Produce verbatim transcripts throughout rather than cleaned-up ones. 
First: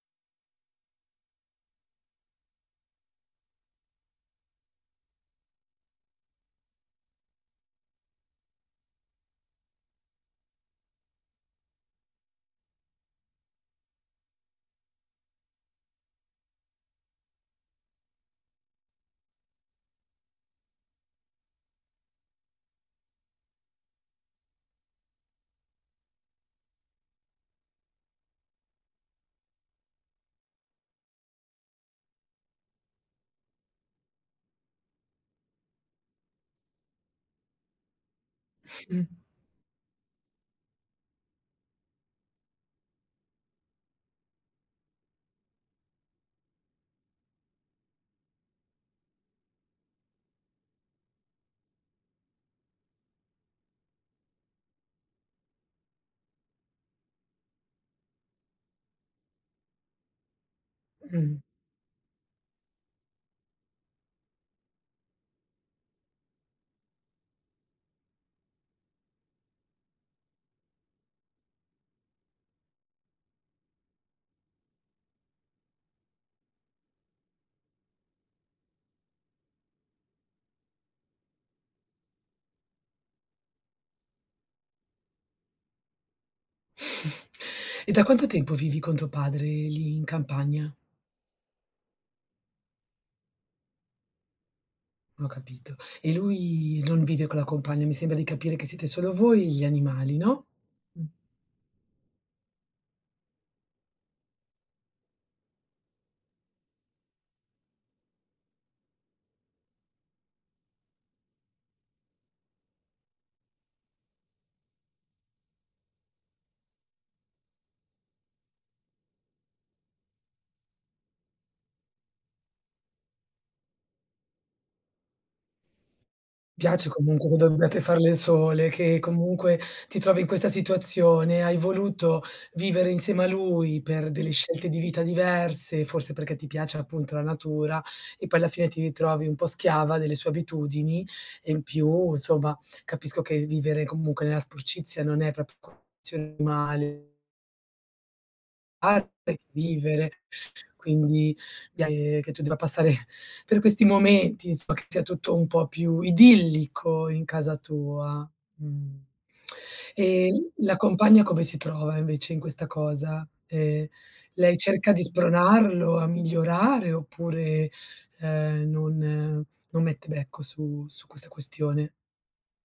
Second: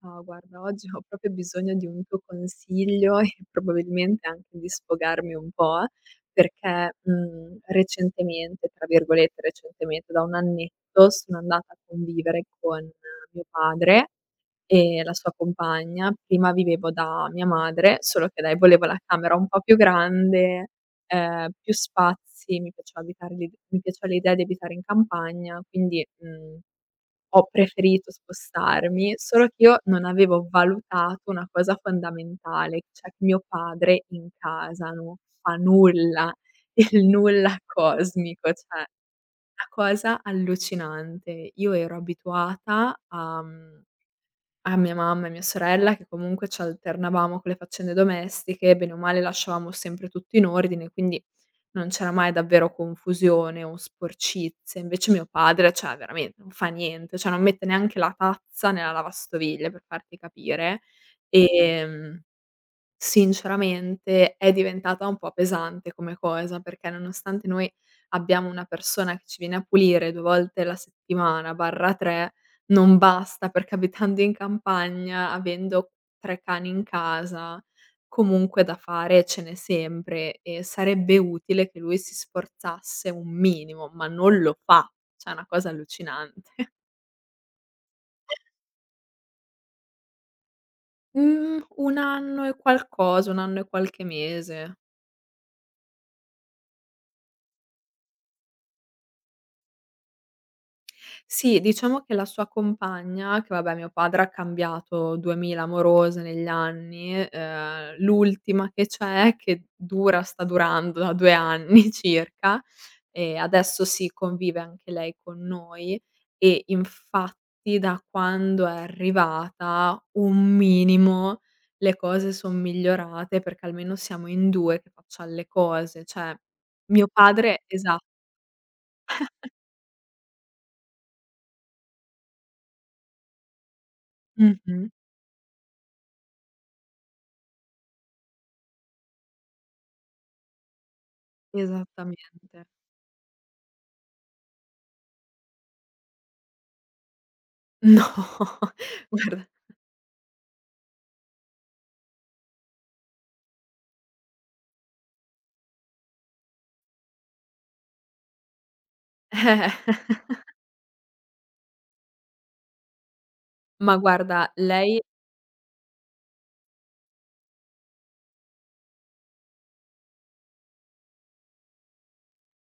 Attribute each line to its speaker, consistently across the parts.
Speaker 1: Ciao, guarda, oggi ho proprio bisogno di un tuo consiglio e probabilmente anche di sfogarmi un po', perché, mhmm, recentemente, tra virgolette "recentemente", da un annetto, sono andata a convivere con eh, mio padre e la sua compagna. Prima vivevo da mia madre, solo che lei voleva la camera un po' più grande, ehm, più spazi, mi piaceva abitare l'i mi piaceva l'idea di abitare in campagna, quindi, mhmm ho preferito spostarmi, solo che io non avevo valutato una cosa fondamentale, cioè che mio padre in casa non fa nulla, il nulla cosmico, cioè
Speaker 2: Mh,
Speaker 1: una cosa allucinante. Io ero abituata a, mhmm a mia mamma e mia sorella che comunque ci alternavamo con le faccende domestiche, bene o male lasciavamo sempre tutto in ordine, quindi non c'era mai davvero confusione o sporcizie. Invece mio padre, cioè veramente non fa niente, cioè non mette neanche la tazza nella lavastoviglie per farti capire.
Speaker 2: mh.
Speaker 1: Mh-mh. Ehm Sinceramente è diventata un po' pesante come cosa, perché nonostante noi abbiamo una persona che ci viene a pulire due volte la settimana/tre, non basta perché abitando in campagna, avendo tre cani in casa, comunque da fare ce n'è sempre e sarebbe utile che lui si sforzasse un minimo, ma non lo fa. Cioè è una cosa allucinante.
Speaker 2: E da quanto tempo vivi con tuo padre lì in campagna?
Speaker 1: Mhmm, un anno e qualcosa, un anno e qualche mese.
Speaker 2: Ho capito. E lui non vive con la compagna? Mi sembra di capire che siete solo voi e gli animali, no?
Speaker 1: Sì, diciamo che la sua compagna, che vabbè mio padre ha cambiato duemila amorose negli anni, ehm, l'ultima che c'è, che dura sta durando da due anni circa, e adesso sì, convive anche lei con noi e infatti da quando è arrivata un minimo le cose son migliorate, perché almeno siamo in due che facciam le cose, cioè
Speaker 2: Piace
Speaker 1: mio
Speaker 2: comunque che
Speaker 1: padre
Speaker 2: dobbiate
Speaker 1: esa
Speaker 2: farle sole, che comunque ti trovi in questa situazione, hai voluto vivere insieme a lui per delle scelte di
Speaker 1: mh-mh,
Speaker 2: vita diverse, forse perché ti piace appunto la natura e poi alla fine ti ritrovi un po' schiava delle sue abitudini e in più, insomma,
Speaker 1: esattamente.
Speaker 2: capisco che vivere comunque nella sporcizia non è proprio male
Speaker 1: No, guarda,
Speaker 2: vivere quindi, ehm, che tu debba passare per questi momenti, insomma, che sia tutto un po' più idillico in casa tua. Mh.
Speaker 1: eh,
Speaker 2: E la compagna come si trova invece in questa cosa? Ehm,
Speaker 1: ma guarda
Speaker 2: lei cerca
Speaker 1: lei
Speaker 2: di spronarlo a migliorare oppure, ehm, non non mette becco su su questa questione?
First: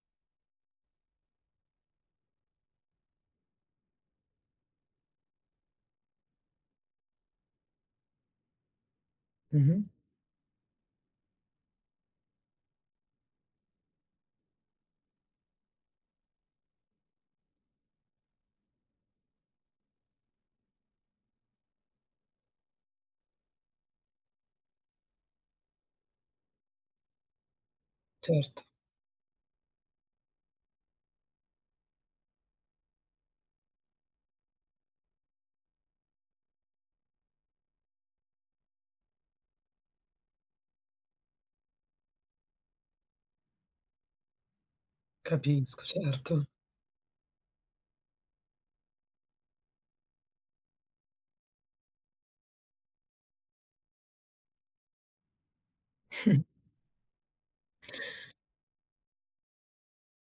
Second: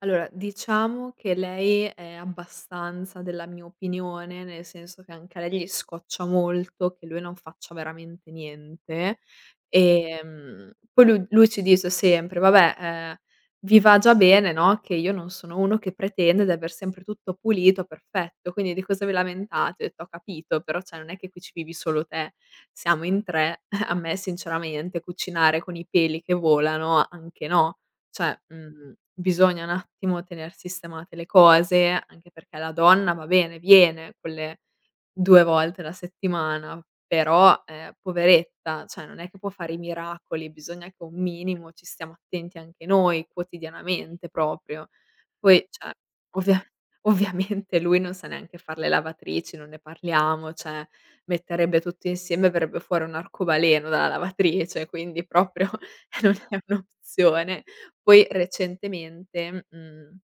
Speaker 1: allora, diciamo che lei è abbastanza della mia opinione, nel senso che anche a lei gli scoccia molto che lui non faccia veramente niente.
Speaker 2: Mh-mh.
Speaker 1: Ehm, poi lu lui ci dice sempre: "Vabbè, ehm, vi va già bene, no, che io non sono uno che pretende di aver sempre tutto pulito, perfetto, quindi di cosa vi lamentate?" Ho detto: "Ho capito, però cioè non è che qui ci vivi solo te, siamo in tre." A me sinceramente cucinare con i peli che volano, anche no. Cioè,
Speaker 2: Certo,
Speaker 1: mhmm, bisogna un attimo tener sistemate le cose, anche perché la donna va bene, viene con le due volte la settimana, però, ehm, poveretta, cioè non è che può fare i miracoli, bisogna che un minimo ci stiamo attenti anche noi, quotidianamente proprio. Poi,
Speaker 2: capisco,
Speaker 1: cioè,
Speaker 2: certo.
Speaker 1: ovvia ovviamente lui non sa neanche far le lavatrici, non ne parliamo, cioè metterebbe tutto insieme e verrebbe fuori un arcobaleno dalla lavatrice, quindi proprio non è un'opzione. Poi recentemente, mhmm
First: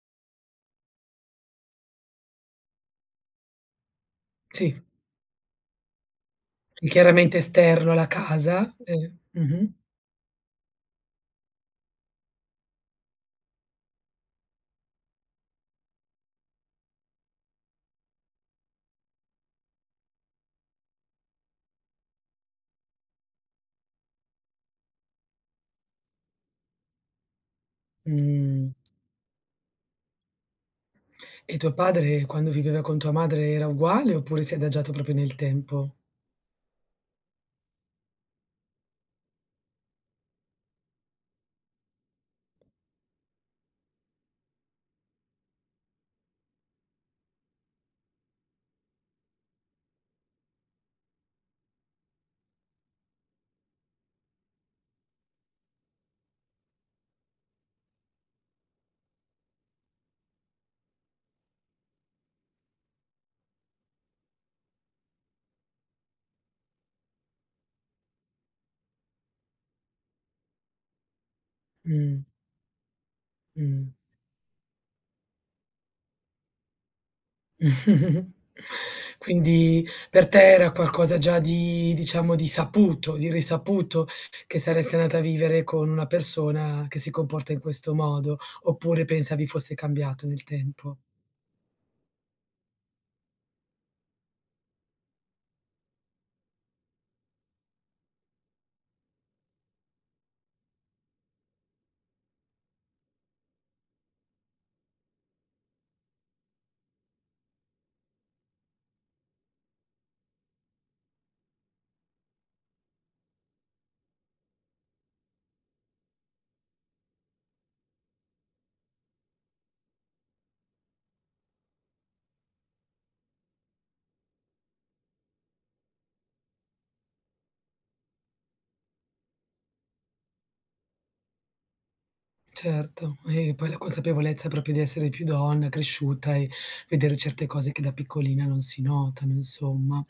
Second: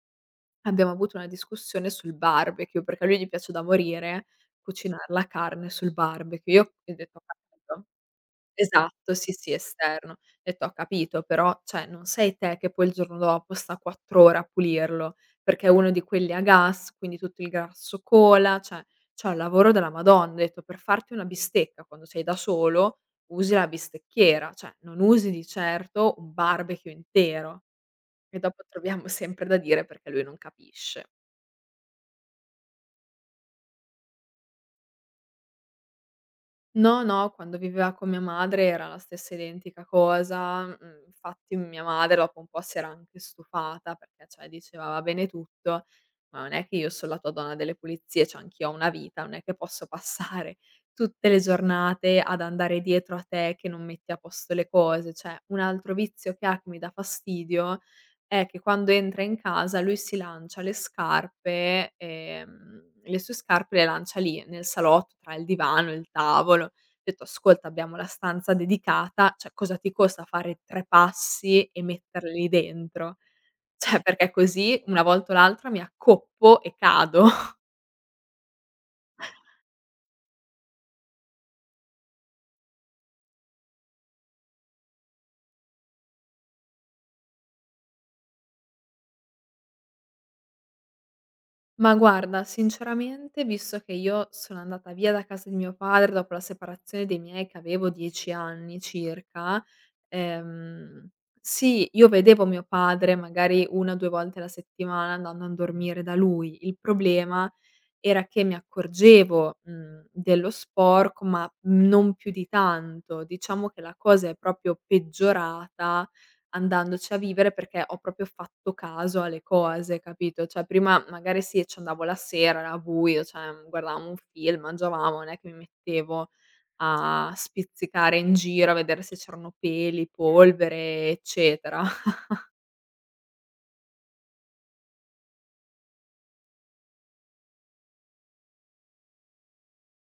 Speaker 1: Abbiamo avuto una discussione sul barbecue, perché a lui gli piace da morire
Speaker 2: Sì,
Speaker 1: cucinar la carne sul barbecue. Io gli ho detto: "Ho
Speaker 2: chiaramente
Speaker 1: capito".
Speaker 2: esterno alla casa,
Speaker 1: Esatto,
Speaker 2: ehm
Speaker 1: sì, sì,
Speaker 2: mh-mh.
Speaker 1: esterno. Ho detto: "Ho capito, però cioè non sei te che poi il giorno dopo sta quattro ore a pulirlo, perché è uno di quelli a gas, quindi tutto il grasso cola, cioè c'è un lavoro della Madonna". Ho detto: "Per farti una bistecca quando sei da solo, usi la bistecchiera, cioè non usi di certo un barbecue intero". E dopo
Speaker 2: Mh.
Speaker 1: troviamo sempre da dire perché lui non capisce.
Speaker 2: E tuo padre quando viveva con tua madre era uguale oppure si è adagiato proprio nel tempo?
Speaker 1: No, no, quando viveva con mia madre era la stessa identica cosa, mhmm, infatti mia madre dopo un po' si era anche stufata perché, cioè, diceva: "Va bene tutto, ma non è che io son la tua donna delle pulizie, cioè anch'io ho una vita, non è che posso passare tutte le giornate ad andare dietro a te che non metti a posto le cose." Cioè un altro vizio che ha, che mi dà fastidio eh, che quando entra in casa lui si lancia le scarpe, ehm, le sue scarpe le lancia lì nel salotto tra il divano e il tavolo. Ho detto: "Ascolta, abbiamo la stanza dedicata, cioè cosa ti costa fare tre passi e
Speaker 2: Mh,
Speaker 1: metterle lì dentro?
Speaker 2: mh.
Speaker 1: Cioè, perché così una volta o l'altra mi accoppo e cado".
Speaker 2: Quindi per te era qualcosa già di diciamo di saputo, di risaputo che saresti andata a vivere con una persona che si comporta in questo modo, oppure pensavi fosse cambiato nel tempo?
Speaker 1: Ma guarda, sinceramente, visto che io sono andata via da casa di mio padre dopo la separazione dei miei che avevo dieci anni circa. Ehm, sì, io vedevo mio padre magari una o due volte alla settimana andando a dormire da lui. Il problema era che mi accorgevo, mhmm, dello sporco, ma non più di tanto. Diciamo che la cosa è proprio peggiorata andandoci a vivere perché ho proprio fatto caso alle cose, capito? Cioè prima magari sì, ci andavo la sera, era buio, cioè guardavamo un film, mangiavamo, non è che mi mettevo a spizzicare in giro, a vedere se c'erano peli, polvere, eccetera.
Speaker 2: Certo, e poi la consapevolezza proprio di essere più donna, cresciuta e vedere certe cose che da piccolina non si notano, insomma.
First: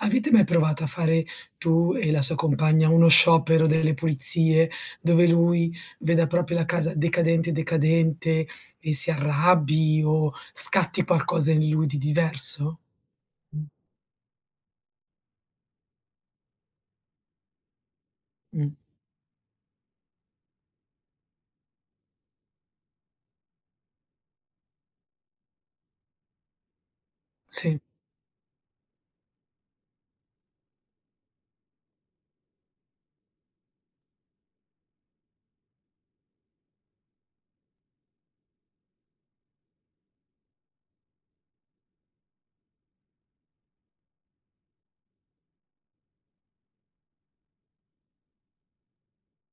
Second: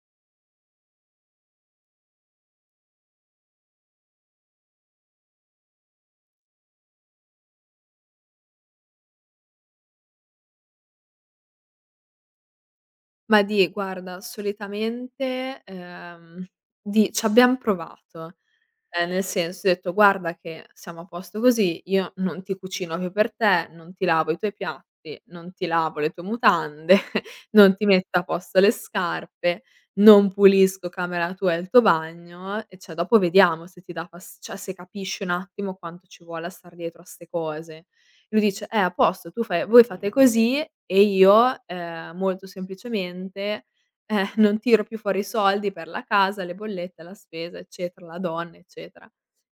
Speaker 2: Avete mai provato a fare tu e la sua compagna uno sciopero delle pulizie, dove lui veda proprio la casa decadente, decadente e si arrabbi o scatti qualcosa in lui di diverso?
Speaker 1: Ma
Speaker 2: Mh,
Speaker 1: di guarda, solitamente, ehm, di c'abbiam provato.
Speaker 2: mh,
Speaker 1: Ehm, nel senso, ho detto: "Guarda che siamo a posto così, io non ti cucino più per te, non ti lavo i tuoi piatti, non ti lavo le tue mutande, non
Speaker 2: sì,
Speaker 1: ti metto a posto le scarpe, non pulisco camera tua e il tuo bagno, e cioè dopo vediamo se ti dà fas cioè se capisci un attimo quanto ci vuole a star dietro a 'ste cose". Lui dice: "Eh, a posto, tu fai voi fate così e io, ehm, molto semplicemente, eh, non tiro più fuori i soldi per la casa, le bollette, la spesa, eccetera, la donna, eccetera".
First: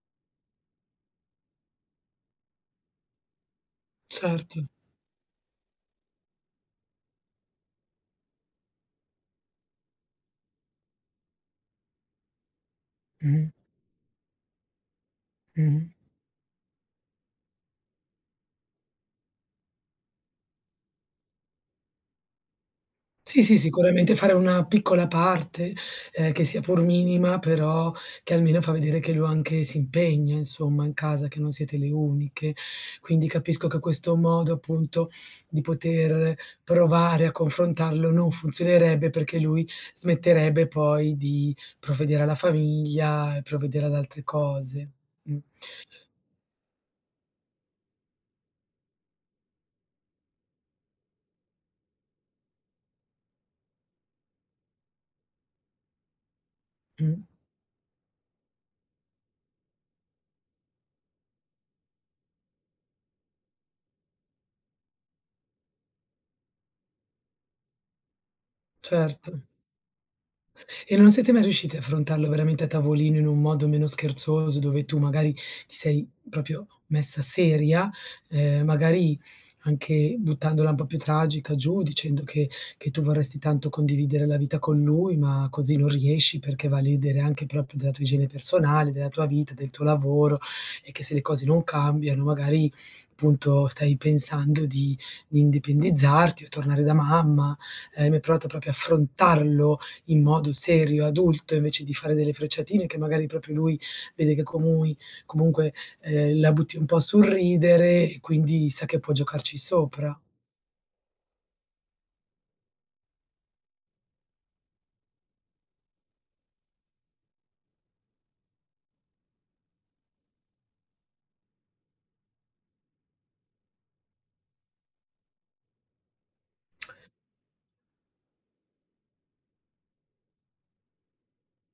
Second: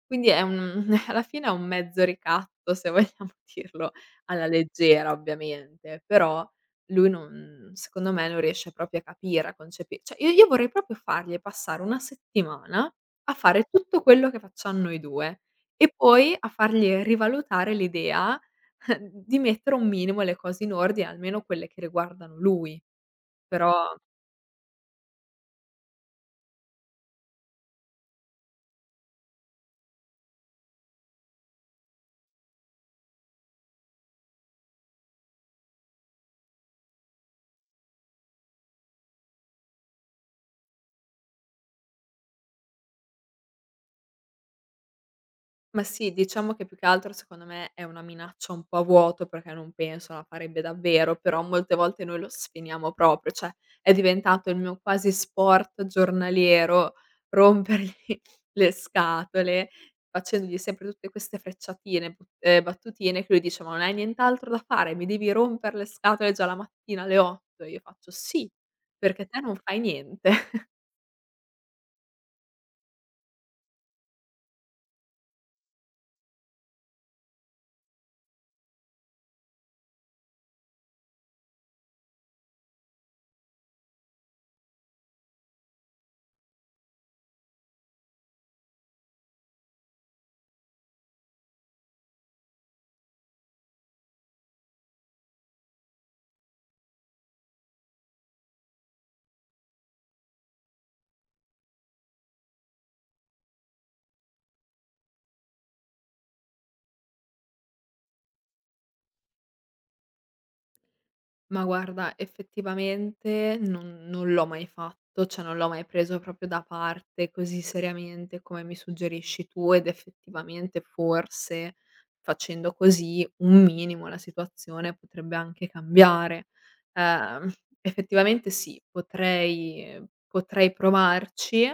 Speaker 1: Quindi è un alla fine è un mezzo ricatto, se vogliamo dirlo alla
Speaker 2: certo.
Speaker 1: leggera ovviamente, però lui non secondo me non riesce proprio a capire, a concepi cioè io io vorrei proprio fargli passare una settimana a
Speaker 2: Mh-mh,
Speaker 1: fare tutto quello che facciam noi due e
Speaker 2: mh-mh.
Speaker 1: poi a fargli rivalutare l'idea Di mettere un minimo le cose in ordine, almeno quelle che riguardano lui.
Speaker 2: Sì, sì,
Speaker 1: Però
Speaker 2: sicuramente fare una piccola parte, ehm, che sia pur minima, però che almeno fa vedere che lui anche si impegna insomma in casa, che non siete le uniche. Quindi capisco che questo modo appunto di poter provare a confrontarlo non funzionerebbe, perché lui smetterebbe poi di provvedere alla famiglia e provvedere ad altre cose. Mh,
Speaker 1: ma sì, diciamo che più che altro secondo me è una minaccia un po' a vuoto, perché non penso la farebbe davvero, però molte volte noi lo sfiniamo proprio, cioè è diventato il mio quasi sport giornaliero
Speaker 2: mh,
Speaker 1: rompergli le scatole, facendogli sempre tutte queste frecciatine, bu ehm, battutine che lui dice: "Ma non hai nient'altro da fare? Mi devi romper le scatole già la mattina alle otto?" Io faccio: "Sì, perché
Speaker 2: certo.
Speaker 1: te non fai niente."
Speaker 2: E non siete mai riusciti a affrontarlo veramente a tavolino in un modo meno scherzoso, dove tu magari ti sei proprio messa seria, ehm, magari anche buttandola un po' più tragica giù, dicendo che che tu vorresti tanto condividere la vita con lui, ma così non riesci perché va a ledere anche proprio della tua igiene personale, della tua vita, del tuo lavoro e che se le cose non cambiano magari, appunto, stai pensando di di indipendizzarti o tornare da mamma. Hai mai provato proprio a affrontarlo in modo serio, adulto, invece di fare delle frecciatine che magari proprio lui vede che comui comunque, ehm, la butti un po' sul ridere e quindi sa che può giocarci sopra.
Speaker 1: Ma guarda, effettivamente non non l'ho mai fatto, cioè non l'ho mai preso proprio da parte così seriamente come mi suggerisci tu ed effettivamente forse facendo così un minimo la situazione potrebbe anche cambiare. Ehm, effettivamente sì, potrei potrei provarci,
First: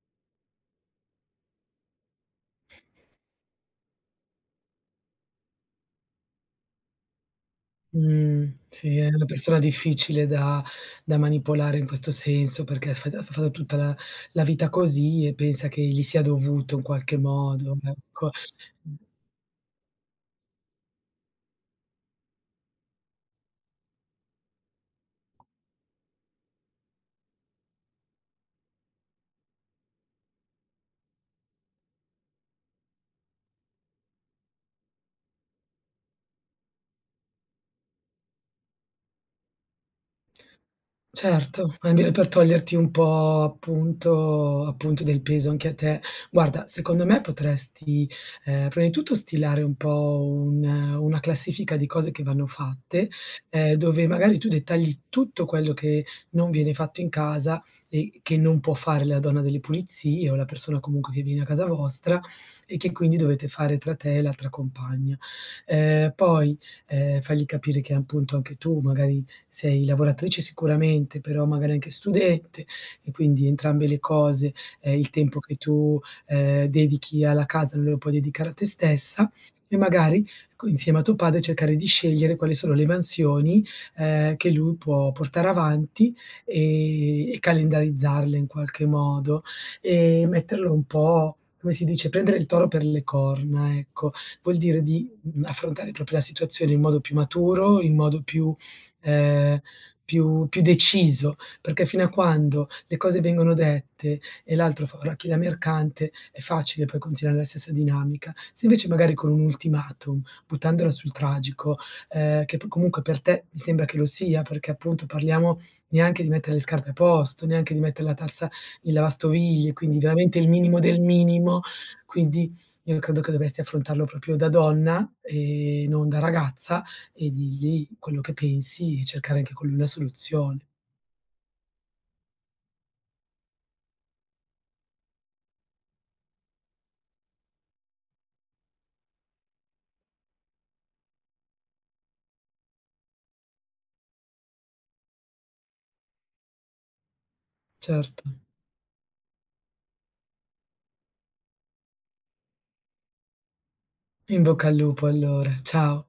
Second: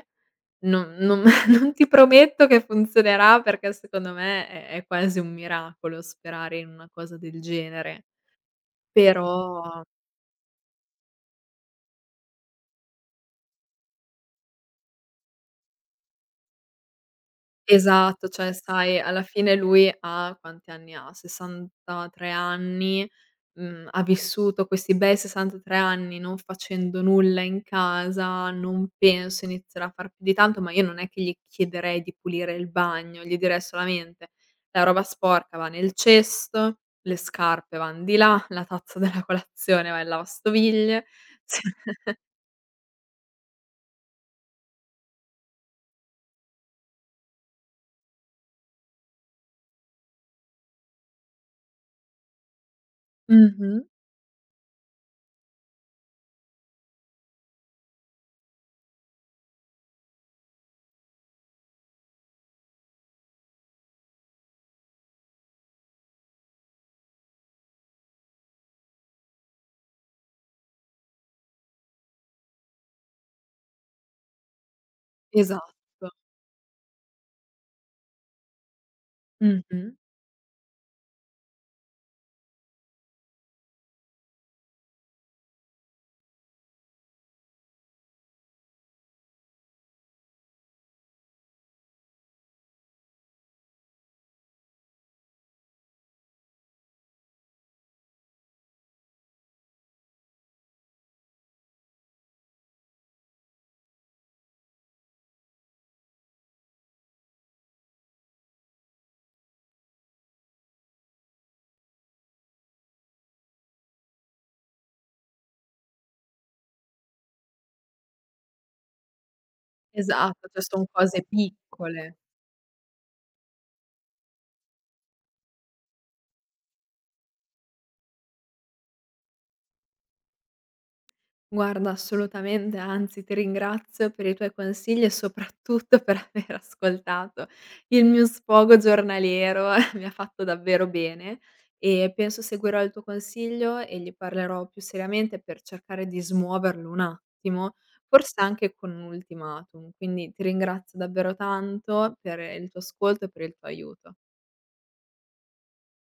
Speaker 1: non non non ti prometto che funzionerà perché secondo me è è quasi un miracolo sperare in una cosa del genere,
Speaker 2: Mh, sì, è una persona
Speaker 1: però.
Speaker 2: difficile da da manipolare in questo senso, perché ha fa ha fatto tutta la la vita così e pensa che gli sia dovuto in qualche modo,
Speaker 1: Esatto,
Speaker 2: ecco.
Speaker 1: cioè sai alla fine lui ha quanti anni ha? sessantatré anni, mhmm, ha vissuto questi bei sessantatré anni non facendo nulla in casa, non penso inizierà a far più di tanto, ma io non è che gli chiederei di pulire il bagno, gli direi solamente: "La roba sporca va nel cesto, le scarpe van di là, la tazza della colazione va in lavastoviglie." S
Speaker 2: Certo, almeno per toglierti un po' appunto appunto del peso anche a te. Guarda, secondo me potresti, ehm, prima di tutto stilare un po' un una classifica di cose che vanno fatte, ehm,
Speaker 1: Mh-mh,
Speaker 2: dove magari tu dettagli tutto quello che non viene fatto in casa e che non può fare la donna delle pulizie o la persona comunque che viene a casa vostra e che quindi dovete fare tra te e l'altra compagna. Ehm, poi, ehm, fagli capire che appunto anche tu magari sei lavoratrice sicuramente, però magari anche studente e quindi entrambe le cose, ehm, il tempo che tu,
Speaker 1: esatto,
Speaker 2: ehm, dedichi alla casa non lo puoi dedicare a te stessa e
Speaker 1: mh-mh,
Speaker 2: magari co insieme a tuo padre cercare di scegliere quali sono le mansioni, ehm, che lui può portare avanti, ehm, e calendarizzarle in qualche modo e metterlo un po' come si dice, prendere il toro per le corna, ecco. Vuol dire di, mhmm, affrontare proprio la situazione in modo più maturo, in modo più ehm, più più deciso, perché fino a quando le cose vengono dette e l'altro fa orecchie da mercante, è facile poi continuare la stessa dinamica. Se invece magari con un ultimatum, buttandola sul tragico, ehm, che p comunque per te mi sembra che lo sia, perché appunto parliamo neanche di mettere le scarpe a posto, neanche di mettere la tazza in lavastoviglie, quindi veramente
Speaker 1: esatto,
Speaker 2: il
Speaker 1: cioè
Speaker 2: minimo
Speaker 1: son
Speaker 2: del
Speaker 1: cose
Speaker 2: minimo.
Speaker 1: piccole.
Speaker 2: Quindi io credo che dovresti affrontarlo proprio da donna e non da ragazza e digli quello che pensi e cercare anche con lui una soluzione.
Speaker 1: Guarda, assolutamente, anzi ti ringrazio per i tuoi consigli e soprattutto per aver ascoltato il mio sfogo giornaliero, mi ha fatto davvero bene e penso seguirò il tuo consiglio e gli parlerò più seriamente per cercare di smuoverlo un attimo,
Speaker 2: Certo.
Speaker 1: forse anche con un ultimatum. Quindi ti ringrazio davvero tanto per il tuo ascolto e per il tuo aiuto.
Speaker 2: In bocca al lupo allora. Ciao.